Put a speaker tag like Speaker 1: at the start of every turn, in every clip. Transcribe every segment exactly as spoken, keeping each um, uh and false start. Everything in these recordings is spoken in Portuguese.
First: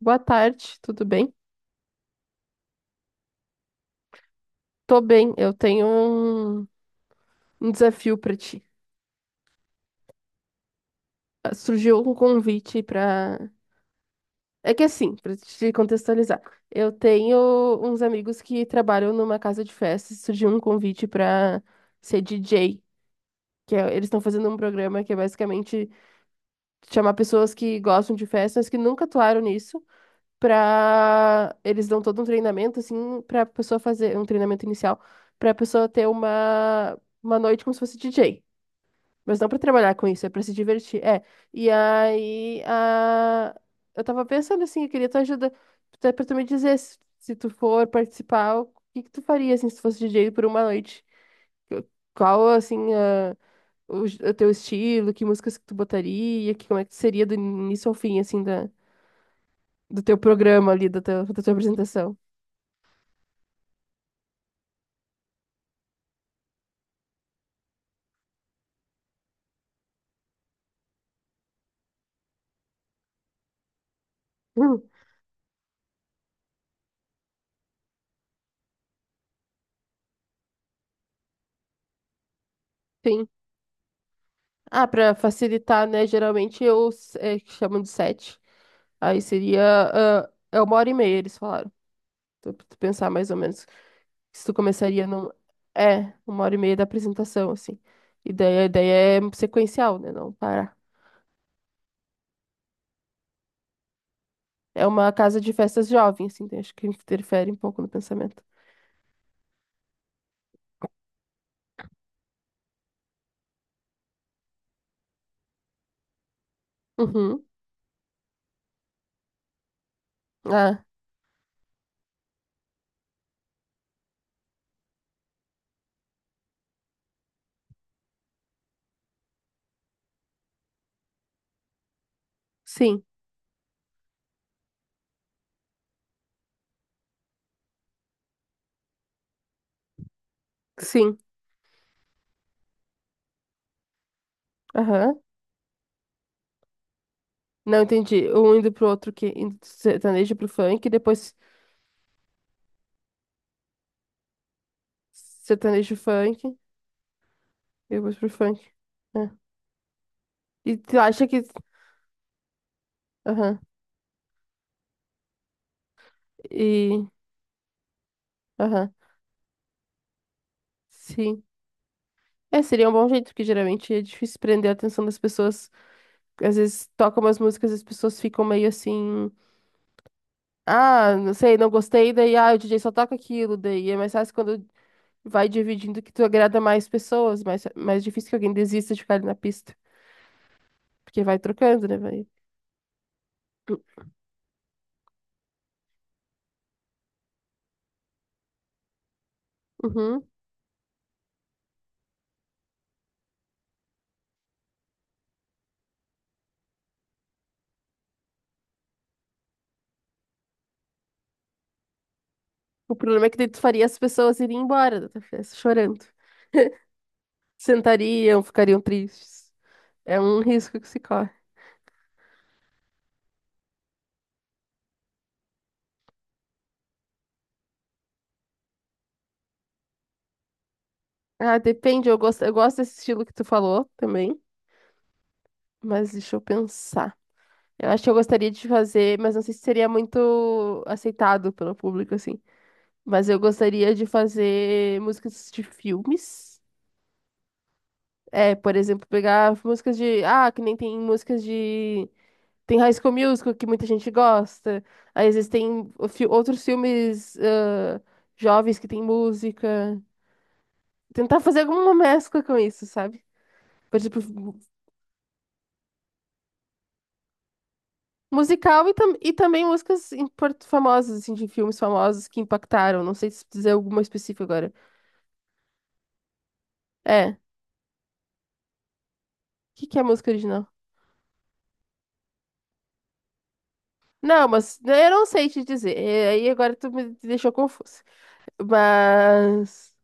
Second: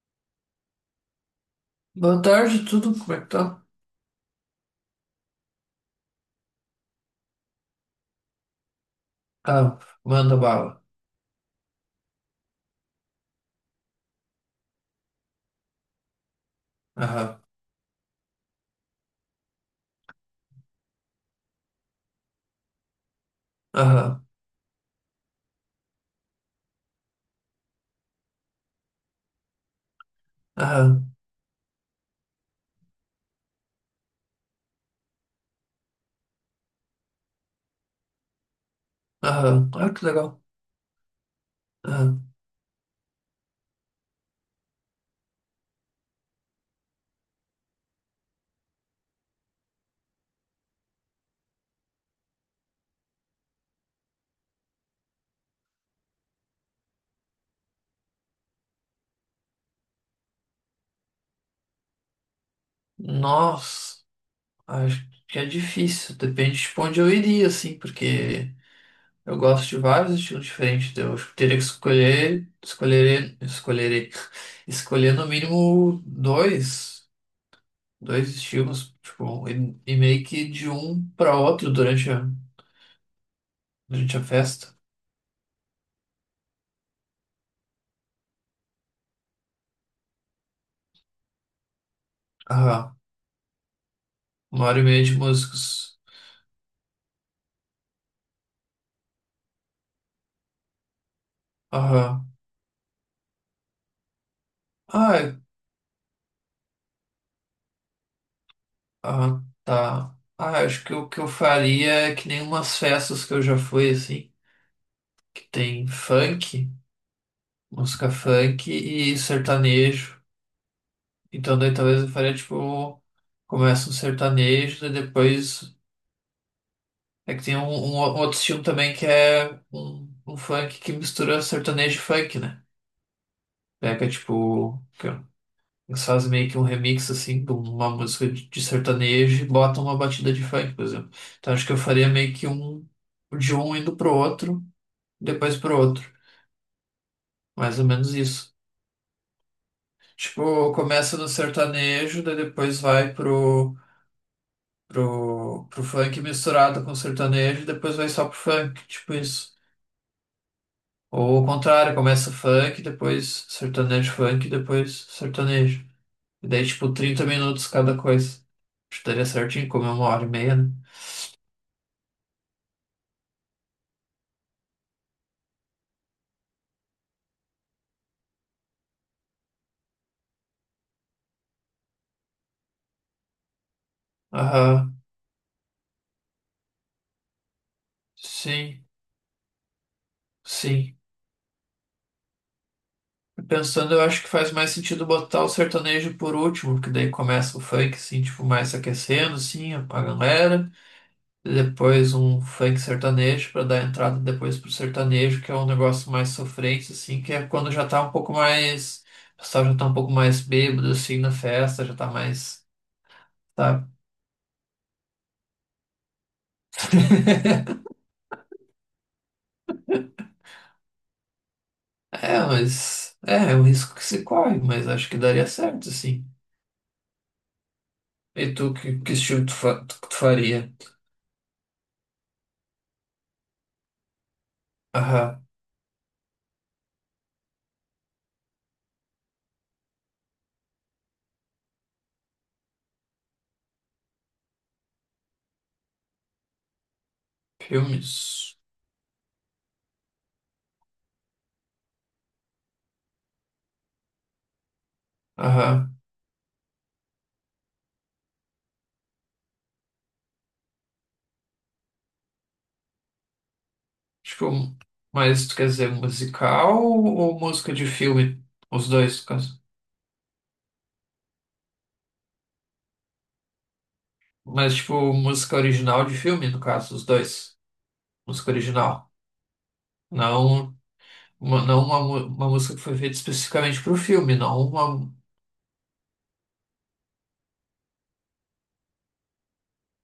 Speaker 1: Boa tarde, tudo bem?
Speaker 2: Boa tarde, tudo? Como é que tá?
Speaker 1: Tô bem, eu tenho um, um desafio pra ti.
Speaker 2: Ah, manda bala.
Speaker 1: Ah, Surgiu um convite pra. É que assim, pra te contextualizar, eu tenho
Speaker 2: Aham,
Speaker 1: uns amigos que trabalham numa casa de festas, surgiu um convite pra ser D J, que é- eles estão
Speaker 2: aham,
Speaker 1: fazendo um programa que é basicamente chamar pessoas que gostam de festas, que nunca atuaram nisso,
Speaker 2: aham,
Speaker 1: pra. Eles dão todo um treinamento, assim, pra pessoa fazer, um treinamento inicial, pra pessoa ter uma, uma noite como se fosse D J. Mas não para
Speaker 2: aham. Ah,
Speaker 1: trabalhar
Speaker 2: que
Speaker 1: com isso, é
Speaker 2: legal.
Speaker 1: para se divertir. É. E
Speaker 2: Aham.
Speaker 1: aí, a... eu tava pensando assim, eu queria tua ajuda até para tu me dizer se, se tu for participar, o que que tu faria assim se tu fosse D J por uma noite? Eu- Qual assim a... o... j- O teu estilo, que músicas que tu botaria, que como é que seria do início ao fim assim da... do teu programa ali, da... tua, da tua apresentação?
Speaker 2: Nossa, acho que é difícil. Depende de onde eu iria, assim, porque eu gosto de vários estilos diferentes. Então eu acho que teria que escolher, escolherei, escolherei,
Speaker 1: Hum,
Speaker 2: escolher no mínimo dois, dois estilos, tipo, e, e meio que de um para outro durante a,
Speaker 1: sim.
Speaker 2: durante a festa.
Speaker 1: Ah, para facilitar, né? Geralmente eu s- é, que chamam de set. Aí seria ah, é uma hora e meia, eles falaram. Tu, tu
Speaker 2: Aham,
Speaker 1: pensar mais ou menos se tu
Speaker 2: uma hora e meia
Speaker 1: começaria
Speaker 2: de
Speaker 1: num,
Speaker 2: músicos.
Speaker 1: é, uma hora e meia da apresentação, assim. E daí a ideia é sequencial, né? Não parar.
Speaker 2: Aham.
Speaker 1: É uma
Speaker 2: Ah,
Speaker 1: casa de festas jovem, assim, então acho que interfere um pouco no pensamento.
Speaker 2: ah, tá. Ah, acho que o que eu faria é que nem umas festas que eu já fui, assim, que tem funk,
Speaker 1: Uhum.
Speaker 2: música funk e sertanejo.
Speaker 1: Ah,
Speaker 2: Então daí talvez eu faria, tipo, começa um sertanejo, daí depois é que tem um, um o- outro estilo também que é um, um funk que mistura sertanejo e funk, né?
Speaker 1: sim,
Speaker 2: Pega, tipo, eles fazem meio que um remix assim de uma música de de sertanejo e botam uma batida de funk, por exemplo.
Speaker 1: sim.
Speaker 2: Então acho que eu faria meio que um de um indo pro outro,
Speaker 1: Aham.
Speaker 2: depois pro outro. Mais
Speaker 1: Não
Speaker 2: ou menos
Speaker 1: entendi. Um
Speaker 2: isso.
Speaker 1: indo pro outro que indo do sertanejo pro
Speaker 2: Tipo,
Speaker 1: funk,
Speaker 2: começa no
Speaker 1: depois
Speaker 2: sertanejo, daí depois vai pro, pro, pro
Speaker 1: sertanejo
Speaker 2: funk
Speaker 1: funk,
Speaker 2: misturado com sertanejo, depois vai
Speaker 1: depois pro
Speaker 2: só pro
Speaker 1: funk.
Speaker 2: funk, tipo
Speaker 1: É.
Speaker 2: isso.
Speaker 1: E tu acha que.
Speaker 2: Ou o contrário, começa funk, depois
Speaker 1: Aham.
Speaker 2: sertanejo funk, depois sertanejo. E daí, tipo,
Speaker 1: E.
Speaker 2: trinta minutos cada coisa.
Speaker 1: Aham.
Speaker 2: Acho que daria certinho, como é uma hora e meia, né?
Speaker 1: Sim. É, seria um bom jeito, porque geralmente é difícil prender a atenção das pessoas, às vezes toca umas músicas e as pessoas ficam meio assim, ah, não sei, não gostei, daí, ah, o D J só toca aquilo, daí é mais fácil quando
Speaker 2: Aham,
Speaker 1: vai dividindo que tu agrada mais pessoas, mais, mais difícil que alguém
Speaker 2: sim,
Speaker 1: desista de ficar ali na pista,
Speaker 2: sim.
Speaker 1: porque vai trocando, né, vai. Hum,
Speaker 2: Pensando, eu acho que faz mais sentido botar o sertanejo por último, porque daí começa o funk, assim, tipo, mais se aquecendo, assim, a a
Speaker 1: uhum.
Speaker 2: galera. E depois um funk sertanejo pra dar entrada depois pro sertanejo, que é um negócio mais sofrente, assim, que é quando já tá um pouco mais. O pessoal já tá um pouco mais bêbado, assim, na festa, já tá mais.
Speaker 1: O problema é que daí tu faria
Speaker 2: Tá.
Speaker 1: as pessoas irem embora da tua festa, chorando. Sentariam, ficariam tristes. É um risco que se corre.
Speaker 2: É, mas. É, é um risco que se corre, mas acho que daria certo, assim. E tu, que, que estilo tu, fa- tu tu faria?
Speaker 1: Ah, depende, eu gosto, eu gosto desse estilo que tu falou também,
Speaker 2: Aham.
Speaker 1: mas deixa eu pensar. Eu acho que eu gostaria de fazer, mas não sei se seria muito aceitado pelo público, assim. Mas eu gostaria de fazer músicas de filmes. É,
Speaker 2: Filmes.
Speaker 1: por exemplo, pegar músicas de. Ah, que nem tem músicas de. Tem High School Musical, que muita gente gosta. Aí existem
Speaker 2: Aham.
Speaker 1: fi- outros filmes ah, jovens que tem música. Tentar fazer alguma mescla com isso, sabe? Por exemplo,
Speaker 2: Acho que o... Mas tu quer dizer musical ou música de filme?
Speaker 1: musical
Speaker 2: Os
Speaker 1: e, tam
Speaker 2: dois, no
Speaker 1: e
Speaker 2: caso.
Speaker 1: também músicas import- famosas, assim, de filmes famosos que impactaram. Não sei se dizer alguma específica agora.
Speaker 2: Mas, tipo, música original de filme, no caso, os
Speaker 1: É. O
Speaker 2: dois. Música original.
Speaker 1: que, que é música original?
Speaker 2: Não uma, não uma, mu- uma música que foi feita especificamente pro filme,
Speaker 1: Não,
Speaker 2: não
Speaker 1: mas eu
Speaker 2: uma.
Speaker 1: não sei te dizer. É, aí agora tu me deixou confusa. Mas.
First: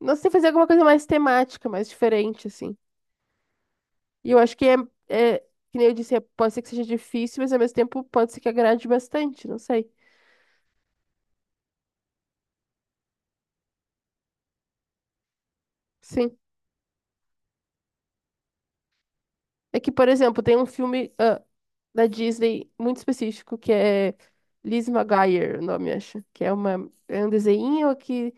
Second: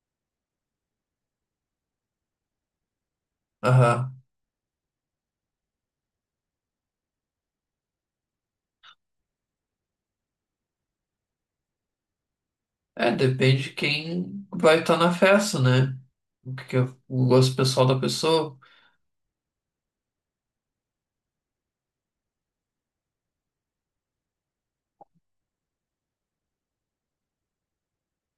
Speaker 1: Não sei, fazer alguma coisa mais temática, mais diferente, assim.
Speaker 2: Aham.
Speaker 1: E eu acho que é, é, que nem eu disse, é- pode ser que seja difícil, mas ao mesmo tempo pode ser que agrade bastante, não sei.
Speaker 2: É, depende de quem vai estar na festa, né?
Speaker 1: Sim.
Speaker 2: O que que é o gosto pessoal da pessoa.
Speaker 1: É que, por exemplo, tem um filme. Ah, da Disney muito específico, que é Liz Maguire, o nome, acho. Que é uma, é um desenho que.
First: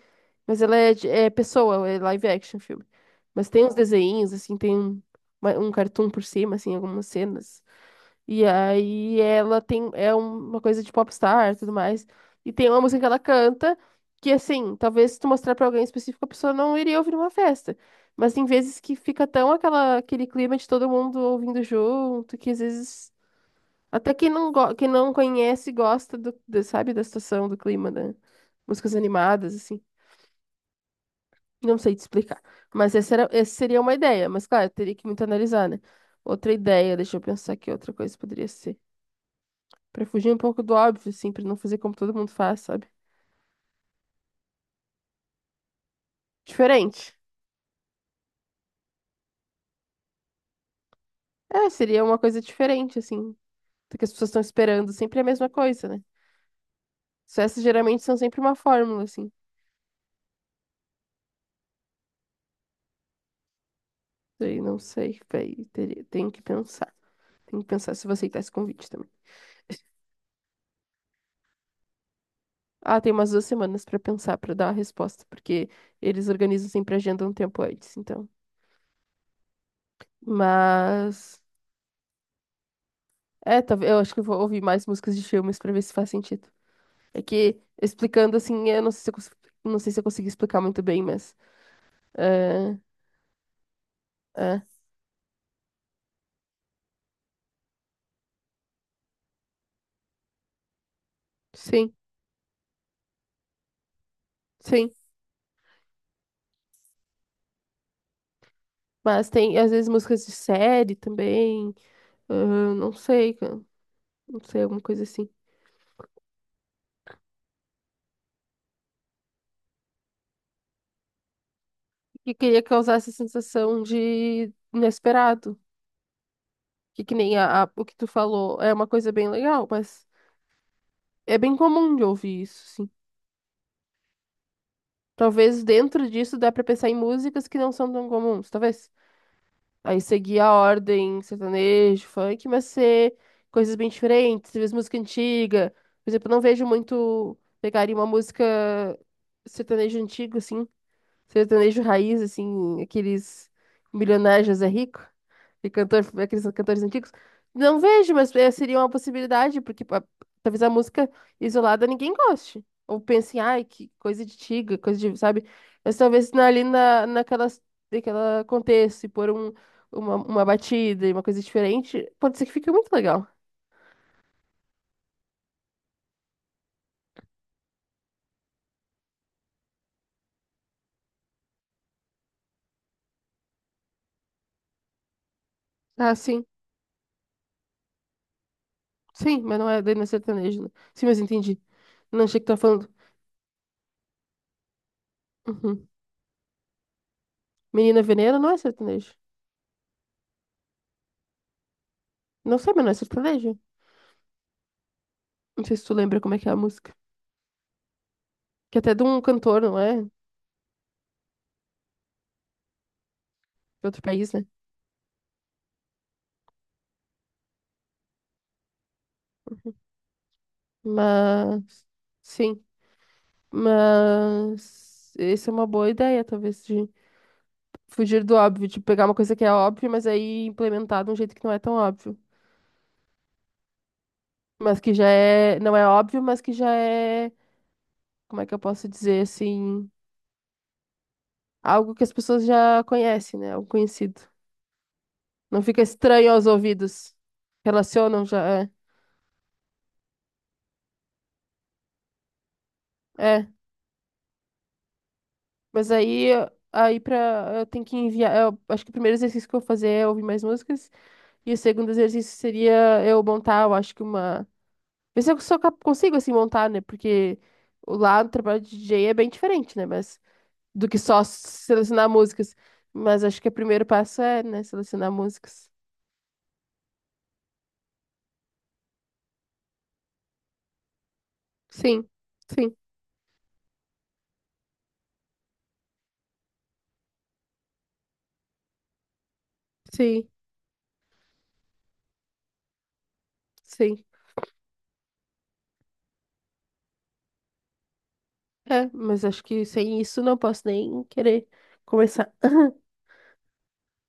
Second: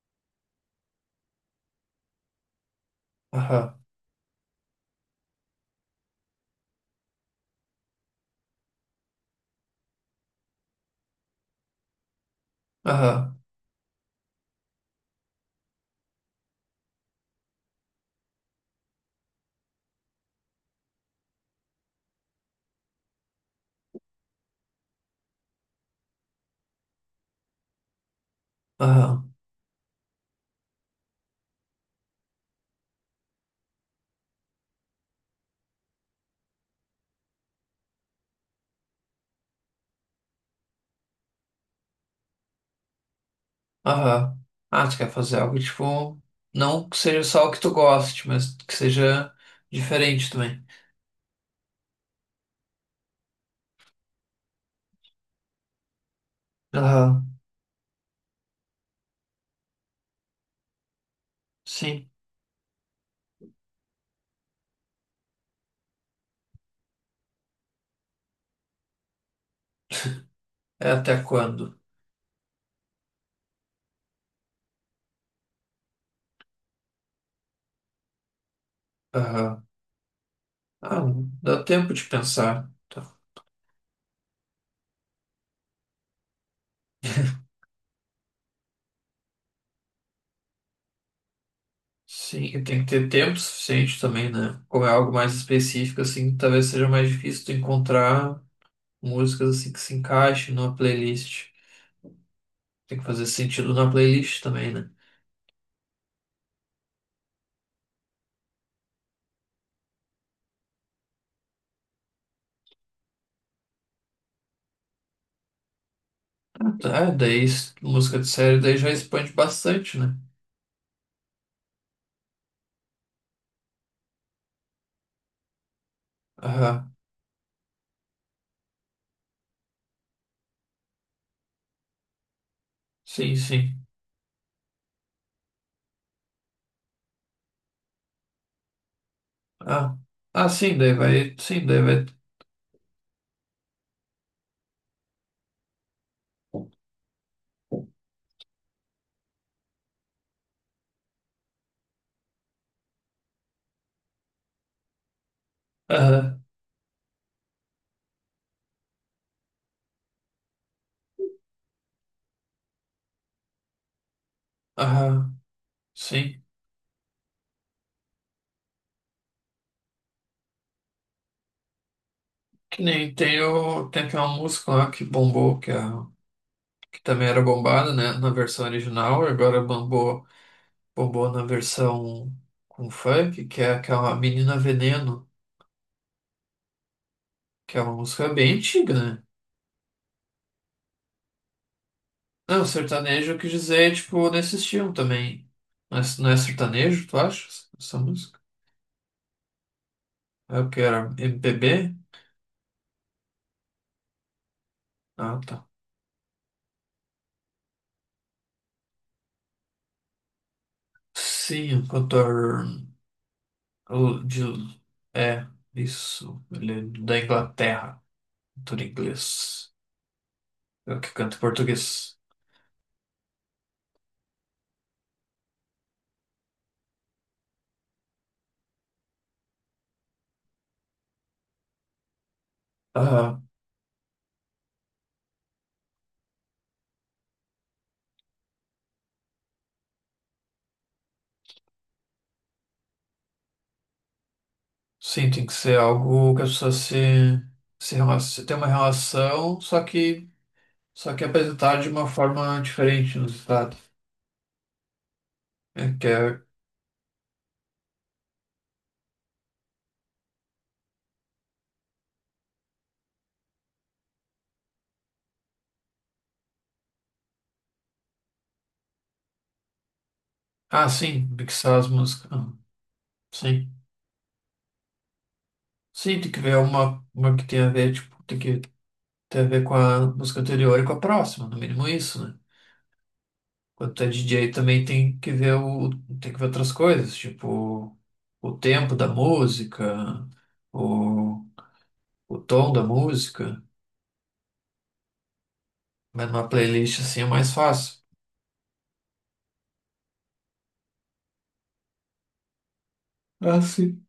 Speaker 1: Mas ela é, de- é pessoa, é live action filme. Mas tem uns
Speaker 2: Aham.
Speaker 1: desenhos, assim, tem um, uma- um cartoon por cima, assim, algumas cenas. E aí ela tem. É uma coisa de popstar e tudo mais. E tem uma música que ela
Speaker 2: Aham.
Speaker 1: canta. Que assim, talvez se tu mostrar pra alguém específico, a pessoa não iria ouvir numa festa. Mas tem vezes que fica tão aquela, aquele clima de todo mundo ouvindo junto, que às vezes até quem não, go- quem não conhece gosta do, do- sabe, da situação, do clima, da músicas
Speaker 2: Aham.
Speaker 1: animadas, assim. Não sei te explicar. Mas essa, era, essa seria uma ideia, mas claro, teria que muito analisar, né? Outra ideia, deixa eu pensar que outra coisa poderia ser. Pra fugir um pouco do óbvio, assim, pra não fazer como todo mundo faz, sabe?
Speaker 2: Aham. Ah, tu quer fazer algo tipo. Não que
Speaker 1: Diferente.
Speaker 2: seja só o que tu goste, mas que seja diferente também.
Speaker 1: É, seria uma coisa diferente, assim, do que as pessoas estão esperando. Sempre é a mesma coisa, né?
Speaker 2: Aham.
Speaker 1: Sucessos geralmente são sempre uma fórmula, assim.
Speaker 2: Sim.
Speaker 1: Daí não sei, véi, teria, tenho que pensar. Tenho que pensar se você aceitar esse convite também.
Speaker 2: É até quando?
Speaker 1: Ah, tem umas duas semanas pra pensar, pra dar a resposta, porque eles organizam sempre a agenda um tempo antes, então.
Speaker 2: Aham. Ah,
Speaker 1: Mas.
Speaker 2: dá tempo de pensar. Tá.
Speaker 1: É, talvez eu acho que eu vou ouvir mais músicas de filmes pra ver se faz sentido. É que, explicando assim, eu não sei se eu, cons- não sei se eu consegui explicar muito bem, mas.
Speaker 2: Sim, e
Speaker 1: É,
Speaker 2: tem que ter tempo suficiente também, né?
Speaker 1: é,
Speaker 2: Como é algo mais específico, assim, talvez seja mais difícil tu encontrar músicas assim que se encaixem numa playlist.
Speaker 1: sim,
Speaker 2: Tem que fazer sentido na playlist também, né?
Speaker 1: sim. Mas tem, às vezes, músicas de série também. Ah, não sei, cara, não sei, alguma coisa assim.
Speaker 2: Ah, daí s- música de série daí já expande bastante, né?
Speaker 1: E queria causar essa sensação de inesperado.
Speaker 2: Aham.
Speaker 1: Que, que nem a, a- o que tu falou é uma coisa bem legal, mas é bem comum de ouvir isso, sim.
Speaker 2: Sim, sim.
Speaker 1: Talvez dentro disso dá pra pensar em músicas que não são tão comuns, talvez.
Speaker 2: Ah,
Speaker 1: Aí seguir
Speaker 2: ah,
Speaker 1: a
Speaker 2: sim, daí
Speaker 1: ordem
Speaker 2: vai, sim, daí
Speaker 1: sertanejo,
Speaker 2: vai.
Speaker 1: funk, mas ser coisas bem diferentes, talvez música antiga. Por exemplo, eu não vejo muito pegarem uma música sertanejo antigo, assim. Sertanejo raiz, assim, aqueles milionários José Rico e cantor,
Speaker 2: Aham,
Speaker 1: aqueles cantores antigos. Não vejo, mas eh, seria uma possibilidade, porque pa- talvez a música isolada ninguém goste. Ou pense, ai, que coisa de tiga, coisa de,
Speaker 2: aham,
Speaker 1: sabe? Mas talvez
Speaker 2: sim.
Speaker 1: na- ali na, naquelas, naquela contexto e pôr um, uma, uma batida e uma coisa diferente, pode ser que fique
Speaker 2: Que
Speaker 1: muito
Speaker 2: nem
Speaker 1: legal.
Speaker 2: tem, o, tem aquela música lá que bombou, que, a, que também era bombada, né, na versão original, agora bombou, bombou na versão com funk, que é aquela Menina Veneno,
Speaker 1: Ah, sim,
Speaker 2: que é uma música bem antiga, né?
Speaker 1: sim, mas não é, daí não é sertanejo, né? Sim, mas entendi. Não achei que tá
Speaker 2: Não,
Speaker 1: falando.
Speaker 2: sertanejo eu quis dizer, tipo, nesse estilo também.
Speaker 1: Uhum.
Speaker 2: Não é, não é sertanejo, tu acha? Essa
Speaker 1: Menina Veneno
Speaker 2: música?
Speaker 1: não é sertanejo.
Speaker 2: É o que era? M P B?
Speaker 1: Não sei, mas não é sertanejo.
Speaker 2: Ah,
Speaker 1: Não
Speaker 2: tá.
Speaker 1: sei se tu lembra como é que é a música. Que até é de um cantor, não é? De
Speaker 2: Sim, o cantor.
Speaker 1: outro
Speaker 2: O
Speaker 1: país,
Speaker 2: de,
Speaker 1: né?
Speaker 2: é, isso. Ele é da Inglaterra. Tudo inglês. Eu que canto em
Speaker 1: Mas.
Speaker 2: português.
Speaker 1: Sim. Mas. Essa é uma boa ideia, talvez, de fugir do óbvio, de pegar uma coisa que é óbvia, mas aí implementar de um jeito que não é tão óbvio.
Speaker 2: Ah,
Speaker 1: Mas que já é. Não é óbvio, mas que já é. Como é que eu posso dizer assim? Algo que as pessoas já conhecem, né? Algo conhecido.
Speaker 2: sim, tem que
Speaker 1: Não
Speaker 2: ser
Speaker 1: fica estranho
Speaker 2: algo que a
Speaker 1: aos
Speaker 2: pessoa se,
Speaker 1: ouvidos.
Speaker 2: se
Speaker 1: Relacionam
Speaker 2: relaciona, tem
Speaker 1: já.
Speaker 2: uma
Speaker 1: É.
Speaker 2: relação, só que, só que apresentar de uma forma diferente no
Speaker 1: É.
Speaker 2: estado. É
Speaker 1: Mas
Speaker 2: que é,
Speaker 1: aí, aí pra, eu tenho que enviar. Eu acho que o primeiro exercício que eu vou fazer é ouvir mais músicas. E o segundo exercício seria eu montar, eu acho que uma. Ver se eu sou cap- consigo, assim, montar, né? Porque o- lá no trabalho de D J é bem diferente, né? Mas do
Speaker 2: ah,
Speaker 1: que só
Speaker 2: sim, mixar as
Speaker 1: selecionar
Speaker 2: músicas. Ah,
Speaker 1: músicas. Mas acho que o
Speaker 2: sim.
Speaker 1: primeiro passo é, né, selecionar músicas.
Speaker 2: Sim, tem que ver uma, uma que tenha a ver, tipo, tem que ter a ver com a música anterior e com a próxima, no mínimo
Speaker 1: Sim,
Speaker 2: isso, né?
Speaker 1: sim,
Speaker 2: Quando tu é D J também tem que ver o, tem que ver outras coisas, tipo o tempo da
Speaker 1: sim,
Speaker 2: música, o, o tom da música.
Speaker 1: sim.
Speaker 2: Mas numa playlist assim é mais fácil.
Speaker 1: É, mas acho que sem isso não posso nem querer começar.
Speaker 2: Ah, sim.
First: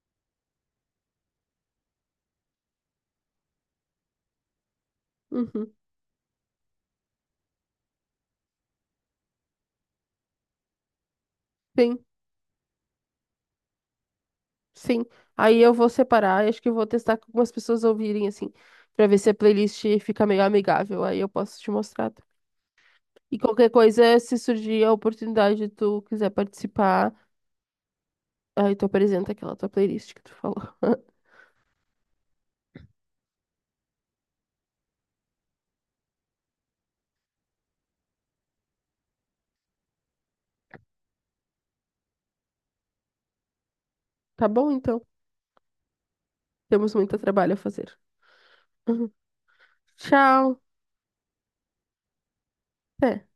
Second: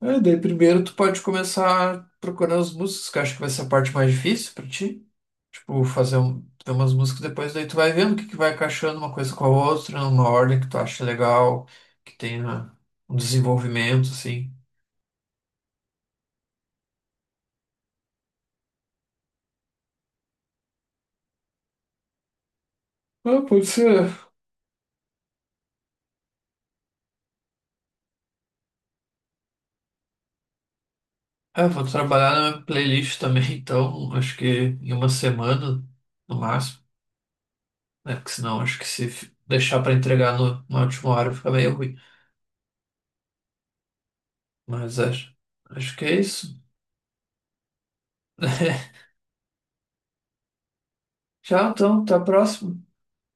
Speaker 2: É, daí primeiro tu pode começar procurando as músicas, que eu acho que vai ser a parte mais difícil pra ti.
Speaker 1: Uhum,
Speaker 2: Tipo, fazer um, ter umas músicas depois, daí tu vai vendo o que, que vai encaixando uma coisa com a outra, numa ordem que tu acha legal,
Speaker 1: sim.
Speaker 2: que tenha um desenvolvimento, assim.
Speaker 1: Sim, aí eu vou separar, acho que vou testar com algumas pessoas ouvirem, assim, pra ver se a playlist fica meio amigável, aí eu posso te mostrar. E
Speaker 2: Ah, pode
Speaker 1: qualquer
Speaker 2: ser.
Speaker 1: coisa, se surgir a oportunidade, tu quiser participar, aí tu apresenta aquela tua playlist que tu falou.
Speaker 2: É, vou trabalhar na minha playlist também, então acho que em uma semana, no máximo, né? Porque senão acho que se f- deixar para entregar no, na última hora fica meio ruim.
Speaker 1: Tá bom,
Speaker 2: Mas
Speaker 1: então?
Speaker 2: acho, acho que é isso.
Speaker 1: Temos muito trabalho a fazer. Tchau!
Speaker 2: Tchau, então, até a próxima.
Speaker 1: Até